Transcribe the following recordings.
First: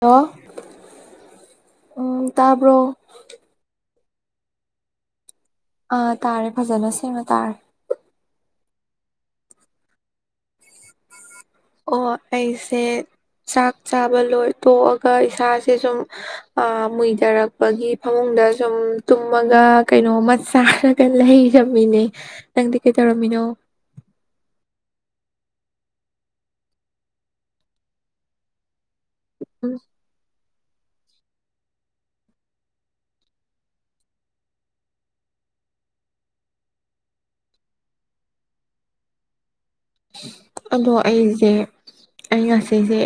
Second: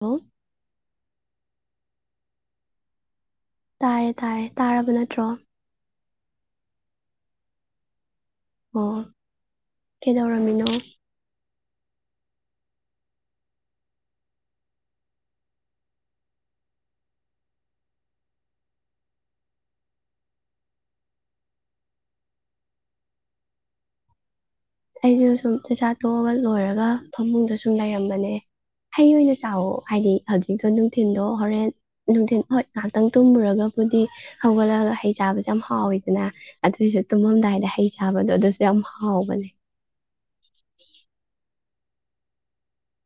ꯅ ꯍꯜꯂꯣ ꯇꯥꯔꯕꯣ ꯇꯥꯔꯦ ꯇꯥꯔꯦ ꯇꯥꯔꯕ ꯅꯠꯇ꯭ꯔꯣ ꯑꯥ ꯇꯥꯔꯦ ꯐꯖꯅ ꯁꯦꯝꯦꯡꯃ ꯇꯥꯔꯦ ꯑꯣ ꯀꯩꯗꯧꯔꯝꯃꯤꯅꯣ ꯑꯣ ꯑꯩꯁꯦ ꯆꯥꯛ ꯆꯥꯕ ꯂꯣꯏ ꯇꯣꯛꯑꯒ ꯏꯁꯥꯁꯦ ꯁꯨꯝ ꯃꯨꯏꯊꯔꯛꯄꯒꯤ ꯐꯃꯨꯡꯗ ꯁꯨꯝ ꯇꯨꯝꯃꯒ ꯀꯩꯅꯣꯃ ꯆꯥꯔꯒ ꯂꯩꯔꯝꯃꯤꯅꯦ ꯅꯪꯗꯤ ꯀꯩꯗꯧꯔꯝꯃꯤꯅꯣ ꯑꯩꯁꯨ ꯁꯨꯝ ꯆꯩꯁꯥ ꯇꯣꯛꯑꯒ ꯂꯣꯏꯔꯒ ꯐꯃꯨꯡꯗ ꯁꯨꯝ ꯂꯩꯔꯝꯕꯅꯦ ꯍꯩ ꯑꯣꯏꯅ ꯎꯝ ꯆꯥꯎꯥꯛꯋ ꯍꯥꯏꯗꯤ ꯍꯧꯖꯤꯛꯁꯨꯣ ꯅꯨꯡꯊꯤꯟꯗꯣ ꯍꯣꯔꯦꯟ ꯅꯨꯡꯊꯤꯟ ꯍꯣꯏ ꯉꯥꯏꯍꯥꯛꯇꯪ ꯇꯨꯝꯃꯨꯔꯒꯕꯨꯗꯤ ꯍꯧꯒꯠꯂꯒ ꯍꯩ ꯆꯥꯕꯁꯨ ꯌꯥꯝ ꯍꯥꯎꯋꯤꯗꯅ ꯑꯗꯨꯑꯣꯏꯁꯨ ꯇꯨꯝꯃꯝꯗꯥꯏꯗ ꯍꯩ ꯆꯥꯕꯗꯣ ꯑꯗꯨꯁꯨ ꯌꯥꯝ ꯍꯥꯎꯕꯅꯦ ꯑꯗꯣ ꯑꯩꯁꯦ ꯑꯩ ꯉꯁꯤꯁꯦ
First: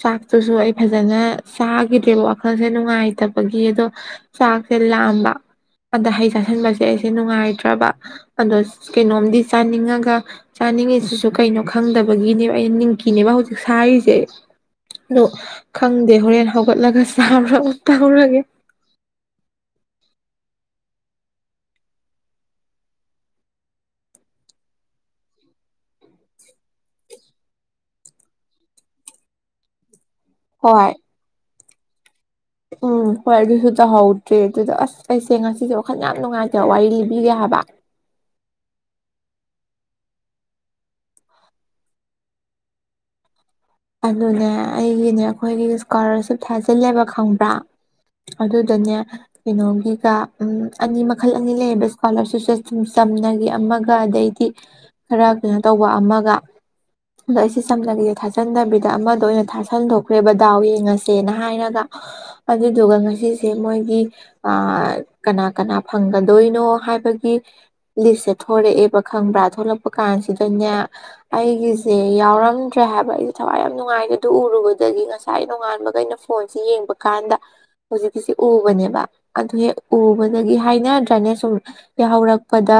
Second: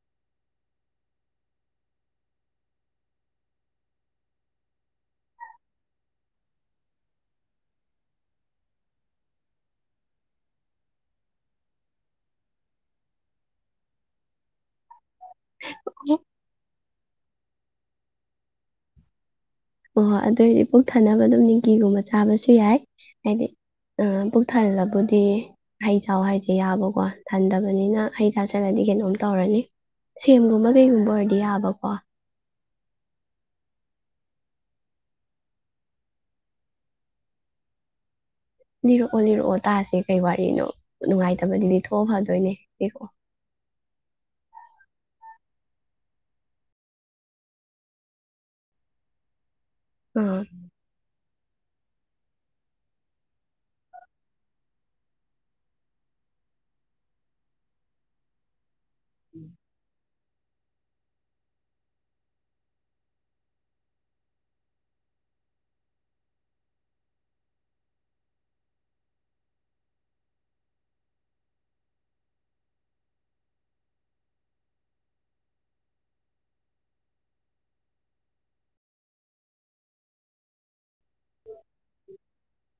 ꯆꯥꯛꯇꯨꯁꯨ ꯑꯩ ꯐꯖꯅ ꯆꯥꯈꯤꯗ꯭ꯔꯦꯕ ꯋꯥꯈꯜꯁꯦ ꯅꯨꯡꯉꯥꯏꯇꯕꯒꯤ ꯑꯗꯣ ꯆꯥꯛꯁꯦ ꯂꯥꯝꯕ ꯑꯗ ꯍꯩ ꯆꯥꯥꯁꯟꯕꯁꯦ ꯑꯩꯁꯦ ꯅꯨꯡꯉꯥꯏꯇ꯭ꯔꯕ ꯑꯗꯣ ꯀꯩꯅꯣꯝꯗꯤ ꯆꯥꯅꯤꯡꯉꯒ ꯆꯥꯅꯤꯡꯉꯤꯁꯤꯁꯨ ꯀꯩꯅꯣ ꯈꯪꯗꯕꯒꯤꯅꯦꯕ ꯑꯩꯅ ꯅꯤꯡꯀꯤꯅꯦꯕ ꯍꯧꯖꯤꯛ ꯁꯥꯔꯤꯁꯦ ꯑꯗꯨ ꯈꯪꯗꯦ ꯍꯣꯔꯦꯟ ꯍꯧ ꯠꯂꯒ ꯁꯔ ꯇ ꯂꯒꯦ ꯍ ꯍꯣꯏ ꯑꯗꯨꯑꯣ ꯑꯣꯏꯔꯗꯤ ꯄꯨꯛ ꯊꯟꯅꯅꯕ ꯑꯗꯨꯝ ꯅꯤꯀꯤꯤꯒꯨꯝꯕ ꯆꯥꯕꯁꯨ ꯌꯥꯏ ꯍꯥꯏꯗꯤ ꯄꯨꯛ ꯊꯜꯂꯕꯨꯗꯤ ꯍꯩ ꯆ ꯍꯥꯏꯁꯦ ꯌꯥꯕꯀꯣ ꯊꯟꯗꯕꯅꯤꯅ ꯍꯩ ꯆꯥꯁꯤꯜꯂꯗꯤ ꯀꯩꯅꯣꯝ ꯇꯧꯔꯅꯤ ꯁꯦꯝꯒꯨꯝꯕ ꯍꯣꯏ ꯀꯩꯒꯨꯝꯕ ꯑꯣꯏꯔꯗꯤ ꯌꯥꯕ ꯋꯥ ꯎꯝ ꯍꯣꯏ ꯑꯗꯨꯁꯨ ꯇꯧꯍꯧꯗ꯭ꯔꯦ ꯑꯗꯨꯗ ꯑꯁ ꯑꯩꯁꯦ ꯉꯁꯤꯁꯦ ꯋꯥꯈꯜ ꯌꯥꯝ ꯅꯨꯡꯉꯥꯏꯇꯦ ꯋꯥꯔꯤ ꯂꯤꯕꯤꯔꯦ ꯍꯥꯏꯕ ꯂꯤꯔꯛꯑꯣ ꯂꯤꯔꯛꯑꯣ ꯇꯥꯁꯦ ꯀꯩ ꯋꯥꯔꯤꯅꯣ ꯅꯨꯡꯉꯥꯏꯇꯕꯗꯨꯗꯤ ꯊꯣꯛꯣꯛꯑ ꯐꯗꯣꯏꯅꯦ ꯂꯤꯔꯛꯑꯣ ꯑꯗꯨꯅꯦ ꯑꯩꯒꯤꯅꯦ ꯑꯩꯈꯣꯏꯒꯤ ꯏꯁꯀꯣꯂꯥꯔꯁꯤꯞ ꯊꯥꯖꯤꯜꯂꯦꯕ ꯈꯪꯕ꯭ꯔꯥ ꯑꯗꯨꯗꯅꯦ ꯀꯩꯅꯣꯒꯤꯒ ꯑꯥ ꯎ ꯑꯅꯤꯃꯛ ꯃꯈꯜ ꯑꯅꯤ ꯂꯩꯌꯦ ꯏꯁꯀꯣꯂꯔꯁꯤꯞꯁꯦ ꯁꯨꯝ ꯆꯝꯅꯒꯤ ꯑꯃꯒ ꯑꯗꯩꯗꯤ ꯈꯔ ꯀꯩꯅꯣ ꯇꯧꯕ ꯑꯃꯒ ꯑꯗꯣ ꯑꯩꯁꯦ ꯆꯝꯅꯒꯁꯦ ꯊꯥꯖꯩ ꯅꯕꯤ ꯑꯃꯗ ꯑꯣꯏꯅ ꯊꯥꯥꯁꯟꯗꯣꯛ ꯈ꯭ꯔꯦꯕ ꯗꯥꯎ ꯌꯦꯡꯉꯁꯦꯅ ꯍꯥꯏꯔꯒ ꯑꯗꯨꯗꯨꯒ ꯉꯁꯤꯁꯦ ꯃꯣꯏꯒꯤ ꯀꯅꯥ ꯀꯅꯥ ꯐꯪꯒꯗꯣꯏꯅꯣ ꯍꯥꯏꯕꯒꯤ ꯂꯤꯁꯁꯦ ꯊꯂꯛꯑꯦꯕ ꯈꯪꯕ꯭ꯔꯥ ꯊꯣꯛꯂꯛꯄ ꯀꯥꯟꯁꯤꯗꯅꯦ ꯑꯩꯒꯤꯁꯦ ꯌꯥꯎꯔꯝꯗ꯭ꯔꯦ ꯍꯥꯏꯕ ꯑꯩ ꯊꯋꯥꯏ ꯌꯥꯝ ꯅꯨꯡꯉꯥꯏꯦ ꯑꯗꯨ ꯎꯔꯨꯕꯗꯒꯤ ꯉꯁꯥꯏ ꯅꯣꯡꯉꯥꯟꯕꯒ ꯑꯩꯅ ꯐꯣꯟꯁꯤꯦ ꯌꯦꯡꯕ ꯀꯥꯟꯗ ꯍꯧꯖꯤꯛꯀꯤꯁꯤ ꯎꯕꯅꯦꯕ ꯑꯗꯨ ꯍꯦꯛ ꯎꯕꯗꯒꯤ ꯍꯥꯏꯅ ꯗ꯭ꯔꯦꯅꯦꯖ ꯁꯨꯝ ꯌꯥꯍꯧꯔꯛꯄꯗ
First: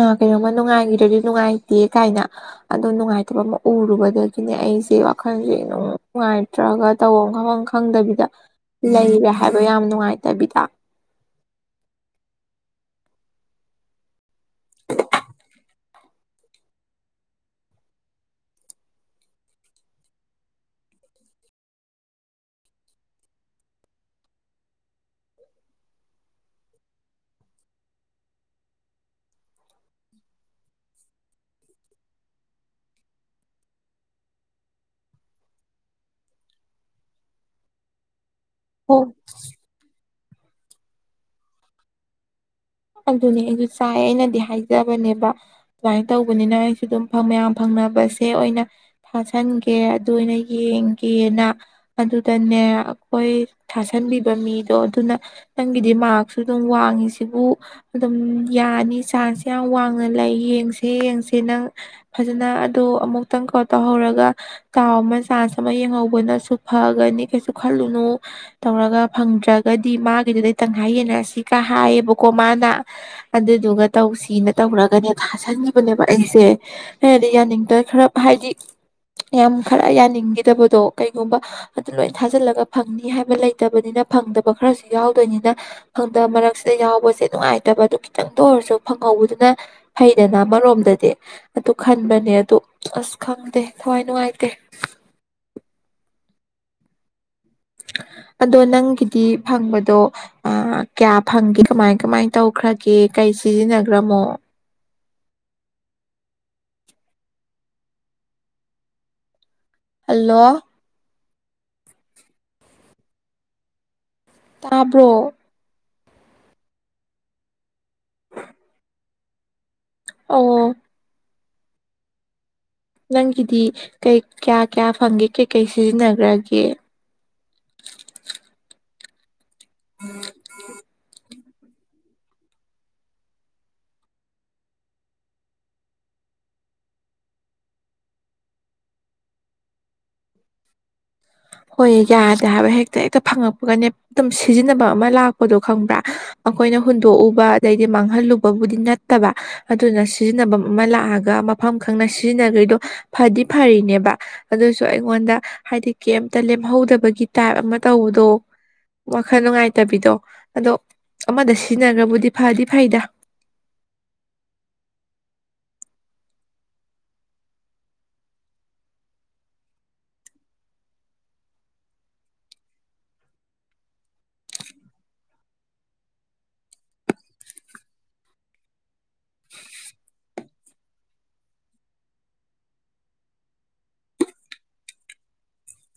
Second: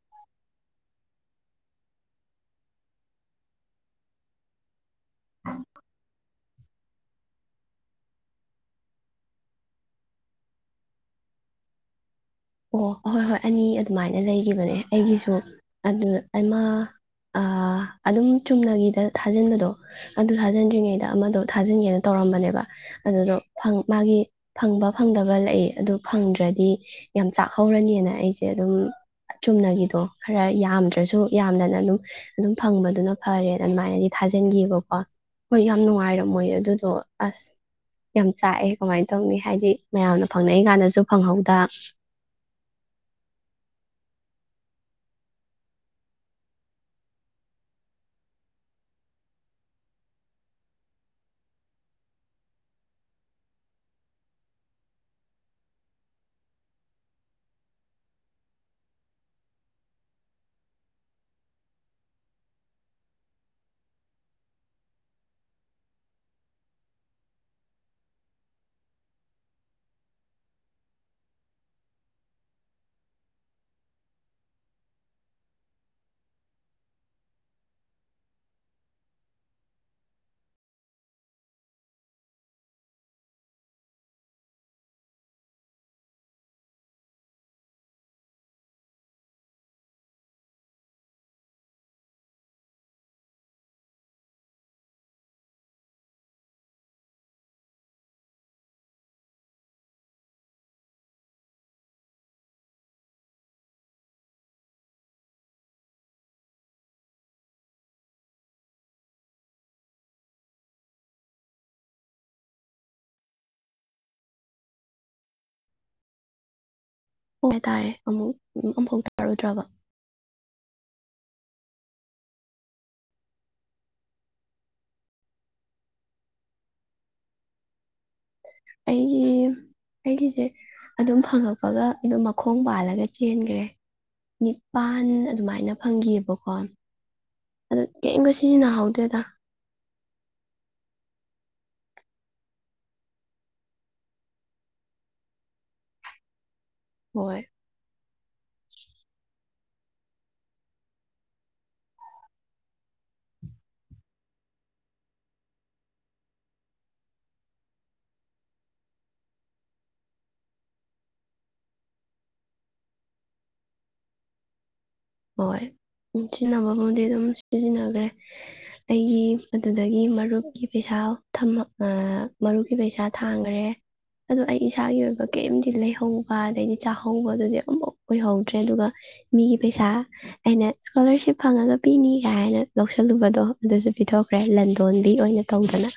ꯑ ꯀꯩꯅꯣꯝꯃ ꯅꯨꯡꯉꯥꯏꯈꯤꯗꯗꯤ ꯅꯨꯡꯉꯥꯏꯇꯦ ꯀꯥꯏꯅ ꯑꯗꯣ ꯅꯨꯡꯉꯥꯏꯇꯕ ꯑꯃ ꯎꯔꯨꯕꯗꯒꯤ ꯁꯤꯅꯦ ꯑꯩꯁꯦ ꯋꯥꯈꯜꯁꯦ ꯅꯨꯡꯉꯥꯏꯇ꯭ꯔꯒ ꯇꯧꯐꯝ ꯈꯪꯐꯝ ꯈꯪꯗꯕꯤꯗ ꯂꯩꯔꯦ ꯍꯥꯏꯕ ꯌꯥꯝ ꯅꯨꯡꯉꯥꯏꯇꯕꯤꯗ ꯑꯣ ꯑꯍꯣꯏ ꯍꯣꯏ ꯑꯅꯤ ꯑꯗꯨꯃꯥꯏꯅ ꯂꯩꯈꯤꯕꯅꯦ ꯑꯩꯒꯤꯁꯨ ꯑꯗꯨ ꯑꯃ ꯑꯗꯨꯝ ꯆꯨꯝꯅꯒꯤꯗ ꯊꯥꯖꯤꯟꯕꯗꯣ ꯑꯗꯨ ꯊꯥꯖꯟꯗ꯭ꯔꯤꯉꯩꯗ ꯑꯃꯗꯣ ꯊꯥꯖꯤꯟꯒꯦꯅ ꯇꯧꯔꯝꯕꯅꯦꯕ ꯑꯗꯨꯗꯣ ꯃꯥꯒꯤ ꯐꯪꯕ ꯐꯪꯗꯕ ꯂꯩ ꯑꯗꯨ ꯐꯪꯗ꯭ꯔꯗꯤ ꯌꯥꯝ ꯆꯥꯛꯍꯧꯔꯅꯤꯅ ꯑꯩꯁꯦ ꯑꯗꯨꯝ ꯆꯨꯝꯅꯒꯤꯗꯣ ꯈꯔ ꯌꯥꯝꯗ꯭ꯔꯁꯨ ꯌꯥꯝꯗꯅ ꯑꯗꯨꯝ ꯑꯗꯨꯝ ꯐꯪꯕꯗꯨꯅ ꯐꯔꯦꯅ ꯑꯗꯨꯃꯥꯏꯅꯗꯤ ꯊꯥꯖꯤꯟꯈꯤꯑꯕꯀꯣ ꯍꯣꯏ ꯌꯥꯝ ꯅꯨꯡꯉꯥꯏꯔꯝꯃꯣꯏ ꯑꯗꯨꯗꯣ ꯑꯁ ꯌꯥꯝ ꯆꯥꯛꯑꯦ ꯍꯣ ꯀꯃꯥꯏꯅ ꯇꯧꯅꯤ ꯍꯥꯏꯗꯤ ꯃꯌꯥꯝꯅ ꯐꯪꯅꯩꯏ ꯀꯥꯟꯗꯁꯨ ꯐꯪꯍꯧꯗ ꯑꯗꯨꯅꯤ ꯑꯩꯁꯨ ꯆꯥꯏ ꯑꯩꯅꯗꯤ ꯍꯥꯏꯖꯕꯅꯦꯕ ꯑꯗꯨꯃꯥꯏꯅ ꯇꯧꯕꯅꯤꯅ ꯑꯩꯁꯨ ꯑꯗꯨꯝ ꯃꯌꯥꯝ ꯐꯪꯅꯕꯁꯦ ꯑꯣꯏꯅ ꯊꯥꯁꯟꯒꯦ ꯑꯗꯨ ꯑꯣꯏꯅ ꯌꯦꯡꯒꯦꯅ ꯑꯗꯨꯗꯅꯦ ꯑꯩꯈꯣꯏ ꯊꯥꯁꯟꯕꯤꯕ ꯃꯤꯗꯣ ꯑꯗꯨꯅ ꯅꯪꯒꯤꯗꯤ ꯃꯔꯛꯁꯁꯨ ꯑꯗꯨꯝ ꯋꯥꯡꯉꯤ ꯁꯤꯕꯨ ꯑꯗꯨꯝ ꯌꯥꯅꯤ ꯆꯥꯟꯁ ꯌꯥꯝ ꯋꯥꯡꯅ ꯂꯩ ꯌꯦꯡꯁꯦ ꯌꯦꯡꯁꯦ ꯅꯪ ꯐꯖꯅ ꯑꯣ ꯑꯃꯨꯛꯇꯪ ꯀꯣ ꯇꯧꯍꯧꯔꯒ ꯇꯥꯎ ꯑꯃ ꯆꯥꯟꯁ ꯑꯃ ꯌꯦꯡꯍꯧꯕꯅꯁꯨ ꯐꯒꯅꯤ ꯀꯩꯁꯨ ꯈꯜꯂꯨꯅꯨ ꯇꯧꯔꯒ ꯐꯪꯗ꯭ꯔꯒꯗꯤ ꯃꯥꯒꯤꯗꯨꯗꯩ ꯇꯪꯈꯥꯏ ꯌꯦꯟꯅꯔꯁꯤ ꯀ ꯍꯥꯏꯌꯦꯕꯀ ꯀꯣꯃꯅ ꯑꯗꯨꯗꯨꯒ ꯇꯧꯁꯤꯅ ꯇꯧꯔꯒꯅꯦ ꯊꯥꯖꯟꯈꯤꯕꯅꯦꯕ ꯑꯩꯁꯦ ꯍꯥꯏꯗꯤ ꯌꯥꯅꯤꯡꯗ ꯈꯔ ꯍꯥꯏꯗꯤ ꯌꯥꯝ ꯈꯔ ꯌꯥꯅꯤꯡꯈꯤꯗꯕꯗꯣ ꯀꯩꯒꯨꯝꯕ ꯑꯗꯨ ꯂꯣꯏ ꯊꯥꯖꯜꯂꯒ ꯐꯪꯅꯤ ꯍꯥꯏꯕ ꯂꯩꯇꯕꯅꯤꯅ ꯐꯪꯗꯕ ꯈꯔꯁꯨ ꯌꯥꯎꯗꯣꯏꯅꯤꯅ ꯐꯪꯗꯕ ꯃꯔꯛꯁꯤꯗ ꯌꯥꯎꯕ ꯁꯦ ꯅꯨꯡꯉꯥꯏꯇꯕ ꯑꯗꯨ ꯈꯤꯇꯪꯗ ꯑꯣꯏꯔꯁꯨ ꯐꯪꯍꯧꯕꯗꯨꯅ ꯐꯩꯗꯅ ꯑꯃꯔꯣꯝꯗꯗꯤ ꯑꯗꯨ ꯈꯟꯕꯅꯦ ꯑꯗꯨ ꯑꯁ ꯈꯪꯗꯦ ꯈ꯭ꯋꯥꯏ ꯅꯨꯡꯉꯥꯏꯇꯦ [inaudible] ꯍꯜꯂꯣ ꯇꯥꯕ꯭ꯔꯣ ꯍꯣꯏ ꯇꯔꯦ ꯑꯃꯨꯛ ꯑꯃꯨꯐꯥꯎ ꯇꯥꯔꯨꯗ꯭ꯔꯕ ꯑꯣ ꯅꯪꯒꯤꯗꯤ ꯀꯩ ꯀꯌꯥ ꯀꯌꯥ ꯐꯪꯒꯦ ꯀꯩꯀꯩ ꯁꯤꯖꯤꯟꯅꯈ꯭ꯔꯒꯦ ꯑꯩꯒꯤ ꯑꯩꯒꯤꯁꯦ ꯑꯗꯨꯝ ꯐꯪꯉꯛꯄ ꯍꯥꯄꯒ ꯑꯗꯨꯝ ꯃꯈꯣꯡ ꯄꯥꯜꯂꯒ ꯆꯦꯟꯈ꯭ꯔꯦ ꯅꯤꯄꯥꯟ ꯑꯗꯨꯃꯥꯏꯅ ꯐꯪꯈꯤꯑꯕꯀꯣ ꯑꯗꯨ ꯀꯔꯤꯝꯕ ꯁꯤꯖꯤꯟꯅꯍꯧꯗꯦꯗ ꯍꯣꯏ ꯌꯥꯗꯦ ꯍꯥꯏꯕ ꯍꯦꯛꯇ ꯍꯦꯛꯇ ꯐꯪꯉꯛꯄꯒꯅꯦ ꯑꯗꯨꯝ ꯁꯤꯖꯤꯟꯅꯕ ꯑꯃ ꯂꯥꯛꯄꯗꯣ ꯈꯪꯕ꯭ꯔꯥ ꯑꯩꯈꯣꯏꯅ ꯍꯣꯏ ꯍꯨꯟꯗꯣꯛꯎꯕ ꯑꯗꯩꯗꯤ ꯃꯥꯡ ꯃꯍꯜꯂꯨꯕꯕꯨꯗꯤ ꯅꯠꯇꯕ ꯑꯗꯨꯅ ꯁꯤꯖꯤꯟꯅꯐꯝ ꯑꯃ ꯂꯥꯛꯑꯒ ꯃꯐꯝ ꯈꯪꯅ ꯁꯤꯖꯤꯟꯅꯈꯩꯗꯣ ꯐꯗꯤ ꯐꯔꯤꯅꯦꯕ ꯑꯗꯨꯁꯨ ꯑꯩꯉꯣꯟꯗ ꯍꯥꯏꯗꯤ ꯀꯩꯝꯇ ꯂꯦꯝꯍꯧꯗꯕꯒꯤ ꯇꯥꯏꯞ ꯑꯃ ꯇꯧꯕꯗꯣ ꯋꯥꯈꯜ ꯅꯨꯡꯉꯥꯏꯇꯕꯤꯗꯣ ꯑꯗꯣ ꯑꯃꯗ ꯁꯤꯖꯤꯟꯅꯈ꯭ꯔꯕꯨꯗꯤ ꯐꯗꯤ ꯐꯩꯗ ꯍꯣꯏ ꯁꯤꯖꯤꯟꯅꯕꯕꯨꯗꯤ ꯑꯗꯨꯝ ꯁꯤꯖꯤꯟꯅꯈ꯭ꯔꯦ ꯑꯩꯒꯤ ꯑꯗꯨꯗꯒꯤ ꯃꯔꯨꯞꯀꯤ ꯄꯩꯁꯥ ꯃꯔꯨꯞꯀꯤ ꯄꯩꯁꯥ ꯊꯥꯡꯈ꯭ꯔꯦ ꯑꯗꯣ ꯑꯩ ꯏꯁꯥꯒꯤ ꯑꯣꯏꯕ ꯀꯔꯤꯝꯇ ꯂꯩꯍꯧꯕ ꯑꯗꯩꯗꯤ ꯆꯥꯍꯧꯕꯗꯨꯗꯤ ꯑꯃꯝꯐꯥꯎ ꯑꯣꯏꯍꯧꯗ꯭ꯔꯦ ꯑꯗꯨꯒ ꯃꯤꯒꯤ ꯄꯩꯁꯥ ꯑꯩꯅ ꯏꯁꯀꯣꯂꯥꯔꯁꯤꯞ ꯐꯪꯉꯒ ꯄꯤꯅꯤ ꯀꯥꯏ ꯍꯥꯏꯅ ꯂꯧꯁꯜꯂꯨꯕꯗꯣ ꯑꯗꯨꯁꯨ ꯄꯤꯊꯣꯛꯈ꯭ꯔꯦ ꯂꯟꯗꯣꯟꯕꯤ ꯑꯣꯏꯅ ꯇꯧꯗꯅ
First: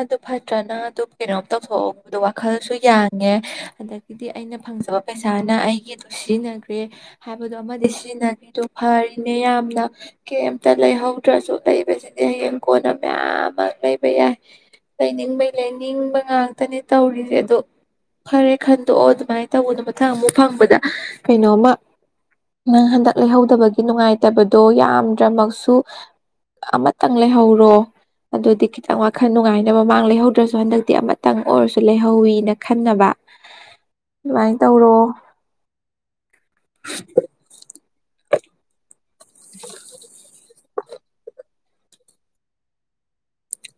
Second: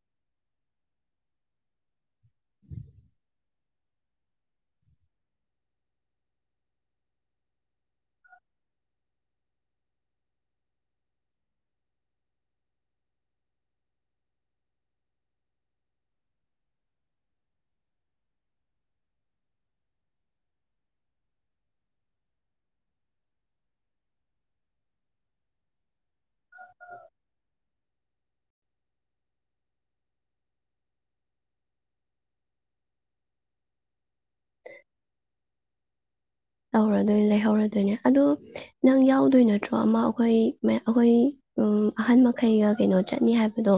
ꯑꯗꯨ ꯐꯠꯇ꯭ꯔꯅ ꯑꯗꯨ ꯀꯩꯅꯣꯝ ꯇꯧꯊꯣꯛꯍꯧꯕꯗꯣ ꯋꯥꯈꯜꯁꯨ ꯌꯥꯡꯉꯦ ꯑꯗꯒꯤꯗꯤ ꯑꯩꯅ ꯐꯪꯖꯕ ꯄꯩꯁꯥꯅ ꯑꯩꯒꯤꯗ ꯁꯤꯖꯤꯟꯅꯈ꯭ꯔꯦ ꯍꯥꯏꯕꯗꯣ ꯑꯃꯗꯤ ꯁꯤꯖꯤꯟꯅꯈ꯭ꯔꯤꯗ ꯐꯔꯤꯅꯦ ꯌꯥꯝꯅ ꯀꯩꯝꯇ ꯂꯩꯍꯧꯗ꯭ꯔꯁꯨ ꯂꯩꯕꯁꯤꯗꯤ ꯍꯌꯦꯡ ꯀꯣꯟꯅ ꯃꯌꯥꯝ ꯑꯃ ꯂꯩꯕ ꯌꯥꯏ ꯂꯩꯅꯤꯡꯕꯩ ꯂꯩꯅꯤꯡꯕ ꯉꯥꯛꯇꯅꯦ ꯇꯧꯔꯤꯁꯦ ꯑꯗꯣ ꯈꯔꯦ ꯈꯟꯗꯣꯛꯑꯣ ꯑꯗꯨꯃꯥꯏꯅ ꯇꯧꯕꯗꯣ ꯃꯊꯪ ꯑꯃꯨꯛ ꯐꯪꯕꯗ ꯀꯩꯅꯣꯃ ꯅꯪ ꯍꯟꯗꯛ ꯂꯩꯍꯧꯗꯕꯒꯤ ꯅꯨꯡꯉꯥꯏꯇꯕꯗꯣ ꯌꯥꯝꯗ꯭ꯔꯃꯛꯁꯨ ꯑꯃꯇꯪ ꯂꯩꯍꯧꯔꯣ ꯑꯗꯨꯗꯤ ꯈꯤꯇꯪ ꯋꯥ ꯋꯥꯈꯟ ꯅꯨꯡꯉꯥꯏꯅꯕ ꯃꯥꯡ ꯂꯩꯍꯧꯗ꯭ꯔꯁꯨ ꯍꯟꯗꯛꯇꯤ ꯑꯃꯇꯪ ꯑꯣꯏꯔꯁꯨ ꯂꯩꯍꯧꯋꯤꯅ ꯈꯟꯅꯕ ꯑꯗꯨꯃꯥꯏꯅ ꯇꯧꯔꯣ ꯍꯧꯔꯗꯣꯏꯅꯦ ꯂꯩꯍꯧꯔꯗꯣꯏꯅꯦ ꯑꯗꯣ ꯅꯪ ꯌꯥꯎꯗꯣꯏ ꯅꯠꯇ꯭ꯔꯣ ꯑꯃ ꯑꯩꯈꯣꯏ ꯑꯩꯈꯣꯏ ꯑꯍꯟ ꯃꯈꯩꯒ ꯀꯩꯅꯣ ꯆꯠꯅꯤ ꯍꯥꯏꯕꯗꯣ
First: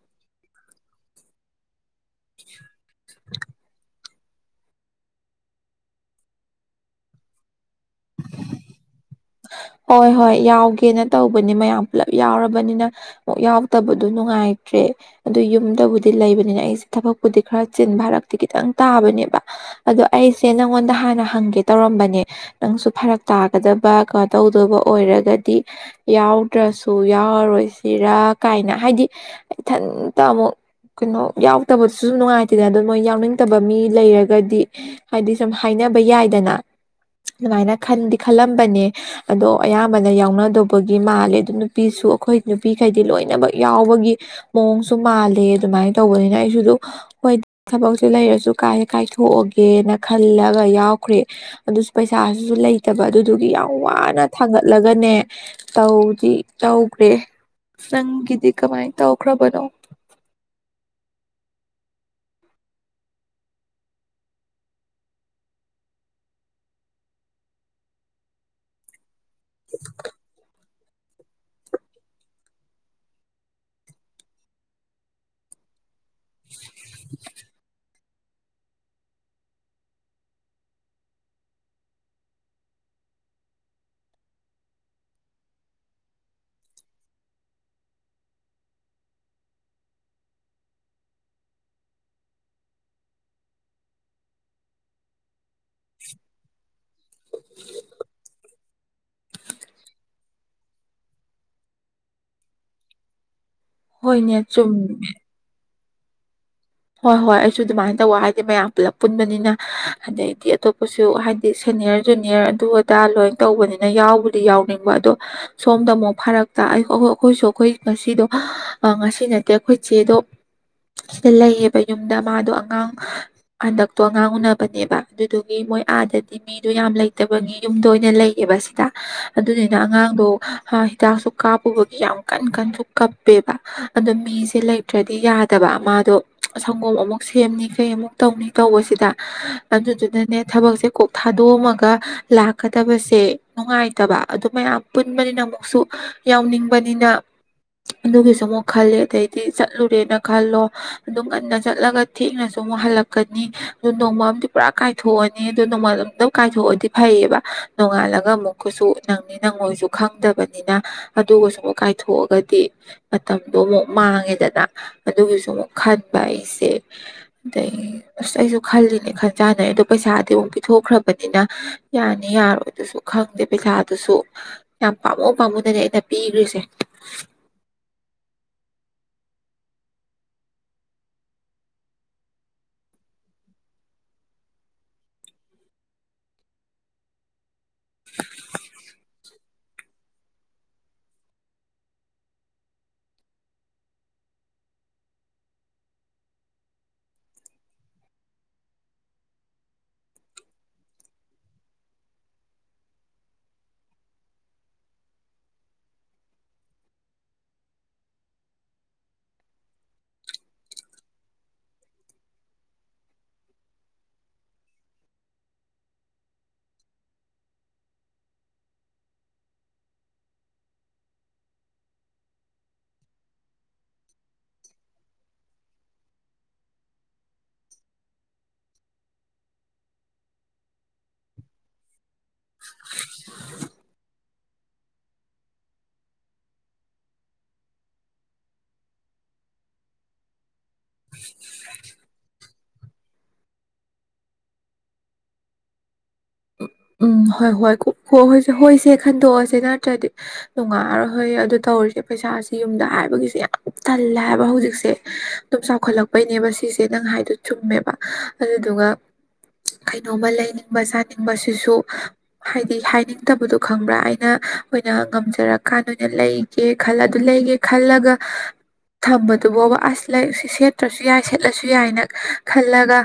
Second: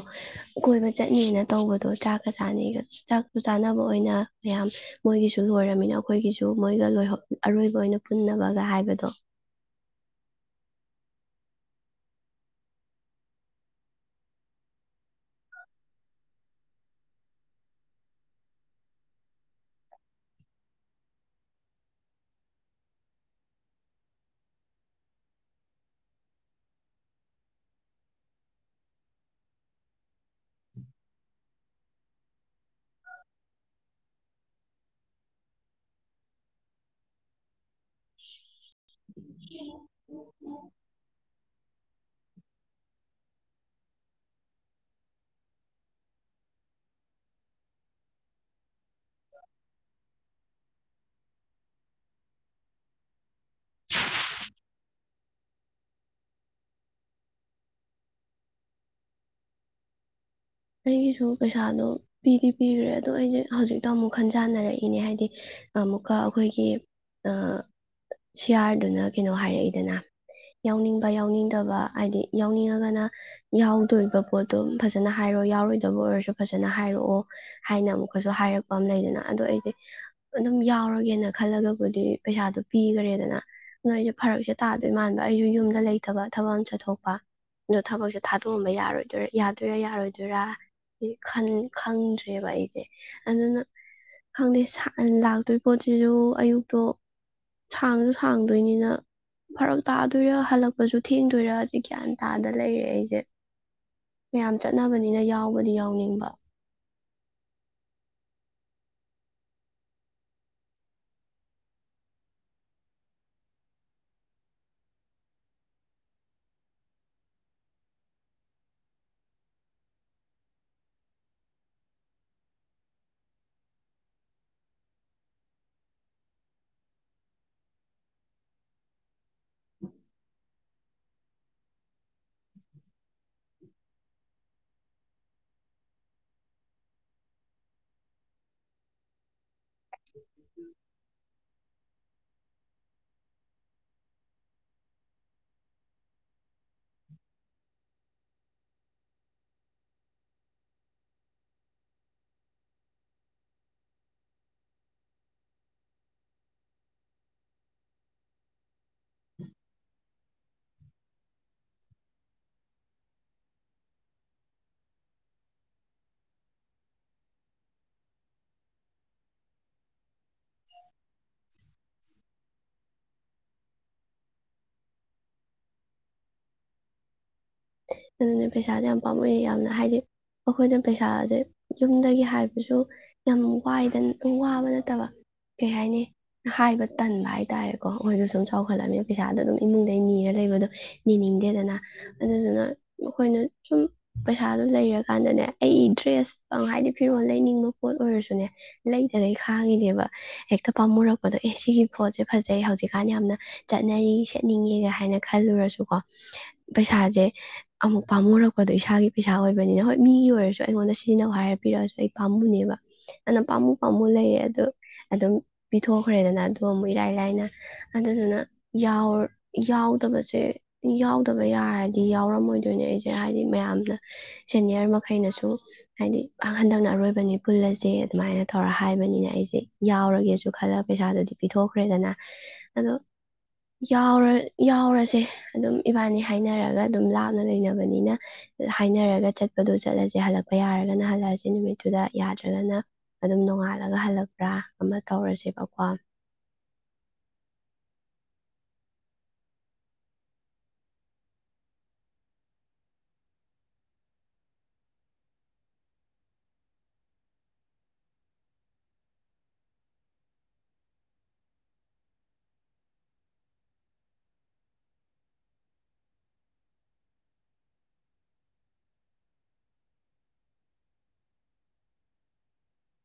ꯀꯣꯏꯕ ꯆꯠꯅꯤꯅ ꯇꯧꯕꯗꯣ ꯆꯥꯛꯀ ꯆꯥꯅꯤꯒ ꯍꯤꯗꯥꯛꯇꯨ ꯆꯥꯅꯕ ꯑꯣꯏꯅ ꯃꯌꯥꯝ ꯃꯣꯏꯒꯤꯁꯨ ꯂꯣꯏꯔꯃꯤꯅ ꯑꯩꯈꯣꯏꯒꯤꯁꯨ ꯃꯣꯏꯒ ꯂꯣꯏꯍꯧ ꯑꯔꫭꯏ ꯂꫭꯏꯅ ꯄꯨꯟꯅꯕꯒ ꯍꯥꯏꯕꯗꯣ ꯍꯣꯏ ꯍꯣꯏ ꯌꯥꯎꯒꯦꯅ ꯇꯧꯕꯅꯦ ꯃꯌꯥꯝ ꯄꯨꯂꯞ ꯌꯥꯎꯔꯕꯅꯤꯅ ꯑꯃꯨꯛ ꯌꯥꯎꯗꯕꯗꯣ ꯅꯨꯡꯉꯥꯏꯇ꯭ꯔꯦ ꯑꯗꯨ ꯌꯨꯝꯗꯕꯨꯗꯤ ꯂꯩꯕꯅꯤꯅ ꯑꯩꯁꯦ ꯊꯕꯛꯄꯨꯗꯤ ꯈꯔ ꯆꯤꯟ ꯐꯔꯛꯇꯤ ꯈꯤꯇꯪ ꯇꯥꯕꯅꯦꯕ ꯑꯗꯣ ꯑꯩꯁꯦ ꯅꯪꯉꯣꯟꯗ ꯍꯥꯟꯅ ꯍꯪꯒꯦ ꯇꯧꯔꯝꯕꯅꯦ ꯅꯪꯁꯨ ꯐꯔꯛ ꯇꯥꯒꯗꯕ ꯇꯧꯗꯕ ꯑꯣꯏꯔꯒꯗꯤ ꯌꯥꯎꯗ꯭ꯔꯁꯨ ꯌꯥꯎꯔꯔꯣꯏꯁꯤꯔ ꯀꯥꯏꯅ ꯍꯥꯏꯗꯤ ꯏꯊꯟꯇ ꯑꯃꯨꯛ ꯀꯩꯅꯣ ꯌꯥꯎꯗꯕꯗꯨꯁꯨ ꯅꯨꯡꯉꯥꯏꯇꯦꯗ ꯑꯗꯨꯗ ꯃꯣꯏ ꯌꯥꯎꯅꯤꯡꯗꯕ ꯃꯤ ꯂꯩꯔꯒꯗꯤ ꯍꯥꯏꯗꯤ ꯁꯨꯝ ꯍꯥꯏꯅꯕ ꯌꯥꯏꯗꯅ ꯑꯗꯨꯃꯥꯏꯅ ꯈꯟꯗꯤ ꯈꯜꯂꯝꯕꯅꯦ ꯑꯗꯣ ꯑꯌꯥꯝꯕꯅ ꯌꯥꯎꯅꯗꯧꯕꯒꯤ ꯃꯥꯜꯂꯦ ꯑꯗꯨꯝ ꯅꯨꯄꯤꯁꯨ ꯑꯩꯈꯣꯏ ꯅꯨꯄꯤꯈꯩꯗꯤ ꯂꯣꯏꯅꯃꯛ ꯌꯥꯎꯕꯒꯤ ꯃꯑꯣꯡꯁꯨ ꯃꯥꯜꯂꯦ ꯑꯗꯨꯃꯥꯏꯅ ꯇꯧꯕꯅꯤꯅ ꯑꯩꯁꯨ ꯑꯗꯨ ꯍꯣꯏ ꯊꯕꯛꯁꯦ ꯂꯩꯔꯁꯨ ꯀꯥꯏ ꯀꯥꯏꯊꯣꯛꯑꯒꯦꯅ ꯈꯜꯂꯒ ꯌꯥꯎꯈ꯭ꯔꯦ ꯑꯗꯨꯁꯨ ꯄꯩꯁꯥꯁꯤꯁꯨ ꯂꯩꯇꯕ ꯑꯗꯨꯗꯨꯒꯤ ꯌꯥꯝ ꯋꯥ ꯅ ꯊꯥꯡꯒꯠꯂꯒꯅꯦ ꯇꯧꯗꯤ ꯇꯧꯈ꯭ꯔꯦ ꯅꯪꯒꯤꯗꯤ ꯀꯃꯥꯏ ꯇꯧꯈ꯭ꯔꯕꯅꯣ ꯑꯩꯒꯤꯁꯨ ꯄꯩꯁꯥꯗꯣ ꯄꯤꯗꯤ ꯄꯤꯈ꯭ꯔꯦ ꯑꯗꯣ ꯑꯩꯁꯦ ꯍꯧꯖꯤꯛꯇ ꯑꯃꯨꯛ ꯈꯟꯖꯥꯟꯅꯔꯛꯏꯅꯦ ꯍꯥꯏꯗꯤ ꯑꯃꯨꯛꯀ ꯑꯩꯈꯣꯏꯒꯤ ꯑ ꯁꯤ ꯑꯥꫪꯗꯨꯅ ꯀꯩꯅꯣ ꯍꯥꯏꯔꯛꯏꯗꯅ ꯌꯥꯎꯅꯤꯡꯕ ꯌꯥꯎꯅꯤꯡꯗꯕ ꯍꯥꯏꯗꯤ ꯌꯥꯎꯅꯤꯡꯉꯒꯅ ꯌꯥꯎꯗꯣꯕ ꯄꯣꯠꯇꯣ ꯐꯖꯅ ꯍꯥꯏꯔꯣ ꯌꯥꯎꯔꯣꯏꯗꯕ ꯑꯣꯏꯔꯁꯨ ꯐꯖꯅ ꯍꯥꯏꯔꯛꯑꯣ ꯍꯥꯏꯅ ꯑꯃꯨꯛ ꯄꯁꯨ ꯍꯥꯏꯔꯛꯄ ꯑꯃ ꯂꯩꯗꯅ ꯑꯗꯣ ꯑꯩꯗꯤ ꯑꯗꯨꯝ ꯌꯥꯎꯔꯒꯦꯅ ꯈꯜꯂꯒꯕꯨꯗꯤ ꯄꯩꯁꯥꯗꯣ ꯄꯤꯈꯔꯦꯗꯅ ꯑꯗꯨꯅ ꯑꯩꯁꯨ ꯐꯔꯛꯁꯦ ꯇꯥꯗꯣꯏ ꯃꯥꯟꯕ ꯑꯩꯁꯨ ꯌꯨꯝꯗ ꯂꯩꯇꯕ ꯊꯕꯛ ꯑꯃ ꯆꯠꯊꯣꯛꯄ ꯑꯗꯣ ꯊꯕꯛꯁꯦ ꯊꯥꯗꯣꯛꯑꯝꯕ ꯌꯥꯔꯣꯏꯗꯣꯏꯔ ꯌꯥꯗꯣꯏꯔꯥꯌꯥꯔꯣꯏ ꯑꯗꯨꯔ ꯈꯟ ꯈꯪꯗ꯭ꯔꯦꯕ ꯑꯩꯁꯦ ꯑꯗꯨꯅ ꯈꯪꯗꯦ ꯂꯥꯛꯇꯣꯏ ꯄꯣꯠꯁꯤꯁꯨ ꯑꯌꯨꯛꯇꯣ ꯁꯥꯡꯁꯨ ꯁꯥꯡꯗꯣꯏꯅꯤꯅ ꯐꯔꯛ ꯇꯥꯗꯣꯏꯔꯥ ꯍꯜꯂꯛꯄꯁꯨ ꯊꯦꯡꯗꯣꯏꯔꯖꯤ ꯒ꯭ꯌꯥꯟ ꯇꯥꯗ ꯂꯩꯔꯦ ꯑꯩꯁꯦ ꯍꯣꯏꯅꯦ ꯆꯨꯝ ꯅꯕꯅꯤꯅ ꯌꯥꯎꯕꯗꯤ ꯌꯥꯎ ꯎꯅꯤꯡꯕ ꯍꯣꯏ ꯍꯣꯏ ꯑꯩꯁꯨ ꯑꯗꯨꯃꯥꯏꯅ ꯇꯧꯕ ꯍꯥꯏꯗꯤ ꯃꯌꯥꯝ ꯄꯨꯂꯞ ꯄꯨꯟꯕꯅꯤꯅ ꯑꯗꯩꯗꯤ ꯑꯇꯣꯞꯄꯁꯨ ꯍꯥꯏꯗꯤ ꯁꯦꯅꯤꯌꯥꯔ ꯖꯨꯅꯤꯌꯥꯔ ꯑꯗꯨ ꯑꯗꯥ ꯂꯣꯏ ꯇꯧꯕꯅꯤꯅ ꯌꯥꯎꯕꯨꯗꯤ ꯌꯥꯎꯅꯤꯡꯕ ꯑꯗꯣ ꯁꯣꯝꯗ ꯑꯃꯨꯛ ꯐꯔꯛꯇ ꯑꯩꯈꯣꯏꯁꯨ ꯑꯩꯈꯣꯏ ꯉꯁꯤꯗꯣ ꯉꯁꯤ ꯅꯠꯇꯦ ꯑꯩꯈꯣꯏ ꯆꯦꯗꯣ ꯁꯤꯗ ꯂꯩꯌꯦꯕ ꯕ ꯌꯨꯝꯗ ꯃꯥꯗꯣ ꯑꯉꯥꯡ ꯍꯟꯗꯛꯇꯣ ꯑꯉꯥꯡ ꯎꯅꯕꯅꯦꯕ ꯑꯗꯨꯗꯨꯒꯤ ꯃꯣꯏ ꯑꯥꯗꯗꯤ ꯃꯤꯗꯣ ꯌꯥꯝ ꯂꯩꯇꯕꯒꯤ ꯌꯨꯝꯗ ꯑꯣꯏꯅ ꯂꯩꯌꯦꯕ ꯁꯤꯗ ꯑꯗꯨꯗꯨꯅ ꯑꯉꯥꯡꯗꯣ ꯍꯤꯗꯥꯛꯁꯨ ꯀꯥꯞꯄꯨꯕꯒꯤ ꯌꯥꯝ ꯀꯟ ꯀꯟꯁꯨ ꯀꯞꯄꯦꯕ ꯑꯗꯣ ꯃꯤꯁꯦ ꯂꯩꯇ꯭ꯔꯗꯤ ꯌꯥꯗꯕ ꯃꯥꯗꯣ ꯁꯪꯒꯣꯝ ꯑꯃꯨꯛ ꯁꯦꯝꯅꯤ ꯀꯩ ꯑꯃꯨꯛ ꯇꯧꯅꯤ ꯇꯧꯕꯁꯤꯗ ꯑꯗꯨꯗꯨꯅꯅꯦ ꯊꯕꯛꯁꯦ ꯀꯣꯛ ꯊꯥꯗꯣꯛꯑꯝꯃꯒ ꯂꯥꯛꯀꯗꯕꯁꯦ ꯅꯨꯡꯉꯥꯏꯇꯕ ꯑꯗꯨ ꯃꯌꯥꯝ ꯄꯨꯟꯕꯅꯤꯅ ꯑꯃꯨꯛꯁꯨ ꯌꯥꯎꯅꯤꯡꯕꯅꯤꯅ ꯑꯗꯨꯒꯤꯁꯨ ꯑꯃꯨꯛ ꯈꯜꯂꯦ ꯑꯗꯩꯗꯤ ꯆꯠꯂꯨꯔꯦꯅ ꯈꯜꯂꯣ ꯑꯗꯨꯝ ꯉꯟꯅ ꯆꯠꯂꯒ ꯊꯦꯡꯅꯁꯨ ꯑꯃꯨꯛ ꯍꯜꯂꯛꯀꯅꯤ ꯑꯗꯨ ꯅꯣꯡꯃꯝꯗꯤ ꯄꯨꯔꯥ ꯀꯥꯏꯊꯣꯛꯑꯅꯤ ꯑꯗꯨ ꯅꯣꯡꯃꯥꯜ ꯑꯃꯗ ꯀꯥꯏꯊꯣꯛꯑꯗꯤ ꯐꯩꯌꯦꯕ ꯅꯣꯡꯉꯥꯜꯂꯒ ꯑꯃꯨꯛꯀꯁꯨ ꯅꯪꯅꯤ ꯅꯪꯉꯣꯏꯁꯨ ꯈꯪꯗꯕꯅꯤ ꯅꯤꯅ ꯑꯗꯨꯒꯁꯨ ꯑꯃꯨꯛ ꯀꯥꯏꯊꯣꯛꯑꯒꯗꯤ ꯃꯇꯝꯗꯣ ꯑꯃꯨꯛ ꯃꯥꯡꯉꯦꯗꯅ ꯑꯗꯨꯒꯤꯁꯨ ꯑꯃꯨꯛ ꯈꯟꯕ ꯑꯩꯁꯦ ꯑꯗꯩ ꯑꯁ ꯑꯩꯁꯨ ꯈꯜꯂꯤꯅꯦ ꯈꯟꯖꯥꯅꯩ ꯑꯗꯣ ꯄꯩꯁꯥꯗꯤ ꯑꯃꯨꯛ ꯄꯤꯊꯣꯛꯈ꯭ꯔꯕꯅꯤꯅ ꯌꯥꯅꯤ ꯌꯥꯔꯣꯏ ꯑꯗꯨꯁꯨ ꯈꯪꯗꯦ ꯄꯩꯁꯥꯗꯨꯁꯨ ꯌꯥꯝ ꯄꯥꯝꯃꯨ ꯄꯥꯝꯃꯣꯗꯅꯦ ꯑꯩꯅ ꯄꯤꯈ꯭ꯔꯤꯁꯦ ꯑꯗꯨꯅ ꯄꯩꯁꯥꯁꯦ ꯌꯥꯝ ꯄꯥꯝꯃꯛꯑꯦ ꯌꯥꯝꯅ ꯍꯥꯏꯗꯤ ꯑꯩꯈꯣꯏꯅ ꯄꯩꯁꯥꯁꯦ ꯌꯨꯝꯗꯒꯤ ꯍꯥꯏꯕꯁꯨ ꯌꯥꯝ ꯋꯥꯏꯗ ꯋꯥꯕ ꯅꯠꯇꯕ ꯀꯩ ꯍꯥꯏꯅꯤ ꯍꯥꯏꯕ ꯇꯟꯕ ꯍꯥꯏꯇꯥꯥꯔꯦ ꯀꯣ ꯑꯈꯣꯏꯁꯨ ꯁꯨꯝ ꯆꯥꯎꯈꯠꯂꯅꯤꯅ ꯄꯩꯁꯥꯗꯣ ꯑꯗꯨꯝ ꯏꯃꯨꯡꯗꯩ ꯅꯤꯔ ꯂꯩꯕꯗꯣ ꯅꯤꯅꯤꯡꯗꯦꯗꯅ ꯑꯗꯨꯗꯨꯅ ꯑꯩꯈꯣꯏꯅ ꯁꯨꯝ ꯄꯩꯁꯥꯗꯨꯣ ꯂꯩꯔꯀꯥꯟꯗꯅꯦ ꯑꯩ ꯗ꯭ꯔꯦꯁ ꯍꯥꯏꯗꯤ ꯐꯤꯔꯣꯜ ꯂꯩꯅꯤꯡꯕ ꯄꯣꯠ ꯑꯣꯏꯔꯁꯨꯅꯦ ꯂꯩꯗꯅ ꯑꯩ ꯈꯥꯡꯉꯤꯅꯦꯕ ꯍꯦꯛꯇ ꯄꯥꯝꯃꯨꯔꯛꯄꯗꯣ ꯑꯦ ꯁꯤꯒꯤ ꯄꯣꯠꯁꯦ ꯐꯖꯩ ꯍꯧꯖꯤꯛꯀꯥꯟ ꯌꯥꯝꯅ ꯆꯠꯅꯔꯤ ꯁꯦꯠꯅꯤꯡꯉꯦꯒ ꯍꯥꯏꯅ ꯈꯜꯂꯨꯔꯁꯨꯀꯣ ꯄꯩꯁꯥꯁꯦ ꯑꯃꯨꯛ ꯄꯥꯝꯃꯨꯔꯛꯄꯗꯣ ꯏꯁꯥꯒꯤ ꯄꯩꯁꯥ ꯑꯣꯏꯕꯅꯤꯅ ꯍꯣꯏ ꯃꯤꯒꯤ ꯑꯣꯏꯔꯁꯨ ꯑꯩꯉꯣꯟꯗ ꯁꯤꯖꯤꯟꯅꯧ ꯍꯥꯏꯔ ꯄꯤꯔꯛꯑꯁꯨ ꯑꯩ ꯄꯥꯝꯃꯨꯅꯦꯕ ꯑꯗꯨꯅ ꯄꯥꯝꯃꯨ ꯄꯥꯝꯃꯨ ꯂꯩꯔꯦ ꯑꯗꯨꯗ ꯑꯗꯨꯝ ꯄꯤꯊꯣꯛꯈ꯭ꯔꯦꯗꯅ ꯑꯗꯨꯗ ꯑꯃꯨꯛ ꯏꯔꯥꯏ ꯂꯥꯏꯅ ꯑꯗꯨꯗꯨꯅ ꯌꯥꯎ ꯌꯥꯎꯗꯕꯁꯦ ꯌꯥꯎꯗꯕ ꯕ ꯌꯥꯔꯗꯤ ꯌꯥꯎꯔꯝꯃꯣꯏꯗꯣꯏꯅꯦ ꯑꯩꯁꯦ ꯍꯥꯏꯗꯤ ꯃꯌꯥꯝꯅ ꯁꯦꯅꯤꯌꫪ ꯃꯈꯩꯅꯁꯨ ꯍꯥꯏꯗꯤ ꯍꯟꯗꯛꯅ ꯑꯔꯣꯏꯕꯅꯤ ꯄꯨꯜꯂꯁꯦ ꯑꯗꯨꯃꯥꯏꯅ ꯇꯧꯔ ꯍꯥꯏꯕꯅꯤꯅ ꯑꯩꯁꯦ ꯌꯥꯎꯔꯒꯦꯁꯨ ꯈꯜꯂ ꯄꯩꯁꯥꯗꯨꯗꯤ ꯄꯤꯊꯣꯛꯈ꯭ꯔꯦꯗꯅ ꯑꯗꯣ ꯌꯥꯎꯔ ꯌꯥꯎꯔꯁꯦ ꯑꯗꯨꯝ ꯏꯕꯥꯅꯤ ꯍꯥꯏꯅꯔꯒ ꯑꯗꯨꯝ ꯂꯥꯞꯅ ꯂꯩꯅꯕꯅꯤꯅ ꯍꯥꯏꯅꯔꯒ ꯆꯠꯄꯗꯣ ꯆꯠꯂꯁꯦ ꯍꯜꯂꯛꯄ ꯌꯥꯔꯒꯅ ꯍꯜꯂꯛꯑꯁꯤ ꯅꯨꯃꯤꯠꯇꯨꯗ ꯌꯥꯗ꯭ꯔꯒꯅ ꯑꯗꯨꯝ ꯅꯣꯡꯉꯥꯜꯂꯒ ꯍꯜꯂꯛꯄ꯭ꯔ ꯑꯃ ꯇꯧꯔꯁꯦꯕꯀꯣ ꯎꯝ ꯍꯣꯏ ꯍꯣꯏ ꯍ ꯍꯣꯏꯁꯦ ꯍꯣꯏꯁꯦ ꯈꯟꯗꯣꯛꯑꯁꯦ ꯅꯠꯇ꯭ꯔꯗꯤ ꯅꯨꯡꯉꯥꯏꯔꯣꯏ ꯍꯣꯏ ꯑꯗꯨ ꯇꯧꯔꯤꯁꯦ ꯄꯩꯁꯥꯥꯁꯦ ꯌꯨꯝꯗ ꯍꯥꯏꯕꯒꯤꯁꯦ ꯌꯥꯝ ꯇꯜꯂꯦ ꯍꯥꯏꯕ ꯍꯧꯖꯤꯛꯁꯦ ꯑꯗꯨꯝ ꯆꯥꯎꯈꯠꯂꯛꯄꯩꯅꯦꯕ ꯁꯤꯁꯦ ꯅꯪ ꯍꯥꯏꯗꯣ ꯆꯨꯝꯃꯦꯕ ꯑꯗꯨꯗꯨꯒ ꯀꯩꯅꯣꯝꯃ ꯂꯩꯅꯤꯡꯕ ꯆꯥꯅꯤꯡꯕꯁꯨ ꯁꯤꯁꯨ ꯍꯥꯏꯗꯤ ꯍꯥꯏꯅꯤꯡꯗꯕꯗꯣ ꯈꯪꯕ꯭ꯔꯥ ꯑꯩꯅ ꯑꯣꯏꯅ ꯉꯝꯖꯔꯀꯥꯟꯗ ꯑꫭꯏꯅ ꯂꯩꯒꯦ ꯈꯜ ꯑꯗꯨ ꯂꯩꯒꯦ ꯈꯜꯂꯒ ꯊꯝꯕꯗꯨꯕꫭꯕ ꯑꯁ ꯂꯩꯔꯁꯨ ꯁꯦꯠꯇ꯭ꯔꯁꯨ ꯌꯥꯏ ꯁꯦꯠꯂꯁꯨ ꯌꯥꯏꯅ ꯈꯜꯂꯒꯥ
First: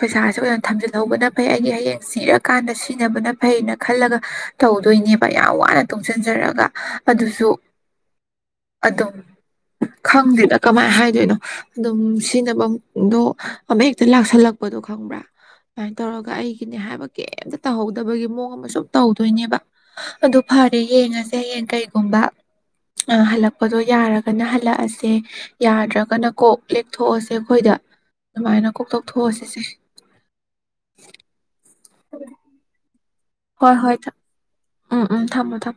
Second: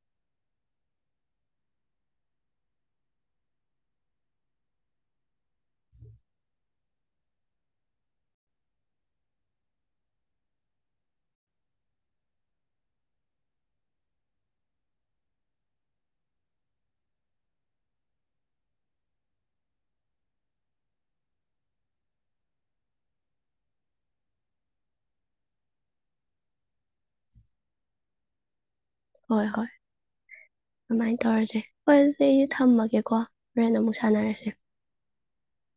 ꯄꯩꯁꯥꯁꯦ ꯑꯣꯏꯅ ꯊꯝꯖꯤꯜꯍꯧꯕꯅ ꯐꯩ ꯑꯩꯒꯤ ꯍꯌꯦꯡ ꯆꯤꯔꯛ ꯀꯥꯟꯗ ꯁꯤꯖꯤꯟꯅꯕꯅ ꯐꯩꯅ ꯈꯜꯂꯒ ꯇꯧꯗꯣꯏꯅꯦꯕ ꯌꯥꯝ ꯋꯥꯅ ꯇꯨꯡꯁꯤꯟꯖꯔꯒ ꯑꯗꯨꯁꯨ ꯑꯗꯨꯝ ꯈꯪꯗꯦꯅ ꯀꯃꯥꯏꯅ ꯍꯥꯏꯗꯣꯏꯅꯣ ꯑꯗꯨꯝ ꯁꯤꯖꯤꯟꯅꯐꯝꯗꯣ ꯑꯃ ꯍꯦꯛꯇ ꯂꯥꯛꯁꯜꯂꯛꯄꯗꯣ ꯈꯪꯕ꯭ꯔꯥ ꯑꯗꯨꯃꯥꯏꯅ ꯇꯧꯔꯒ ꯑꯩꯒꯤꯅꯦ ꯍꯥꯏꯕ ꯀꯩꯝꯇ ꯇꯧꯍꯧꯗꯕꯒꯤ ꯃꯑꯣꯡ ꯑꯃ ꯁꯨꯝ ꯇꯧꯗꯣꯏꯅꯦꯕ ꯑꯗꯨ ꯐꯔꯦ ꯌꯦꯡꯉꯁꯦ ꯍꯌꯦꯡ ꯀꯩꯒꯨꯝꯕ ꯍꯜꯂꯛꯄꯗꯣ ꯌꯥꯔꯒꯅ ꯍꯜꯂꯛꯑꯁꯦ ꯌꯥꯗ꯭ꯔꯒꯅ ꯀꯣꯛ ꯂꯦꯛꯊꯣꯛꯑꯁꯦ ꯑꯩꯈꯣꯏꯗ ꯑꯗꯨꯃꯥꯏꯅ ꯀꯣꯛ ꯍꯣꯏ ꯇꯧꯊꯣꯛꯑꯁꯤꯁꯦ ꯍꯣꯏ ꯑꯗꯨꯃꯥꯏꯅ ꯇꯧꯔꯁꯦ ꯐꯔꯁꯦ ꯑꯩ ꯊꯝꯃꯃꯦ ꯀꯣ ꯍ꯭ꯔꯦꯟ ꯍꯣꯏ ꯍꯣꯏ ꯑꯃꯨꯛ ꯁꯥꯟꯅꯔꯁꯦ ꯎꯝ ꯎꯝ ꯊꯝꯃꯣ ꯊꯝꯃꯣ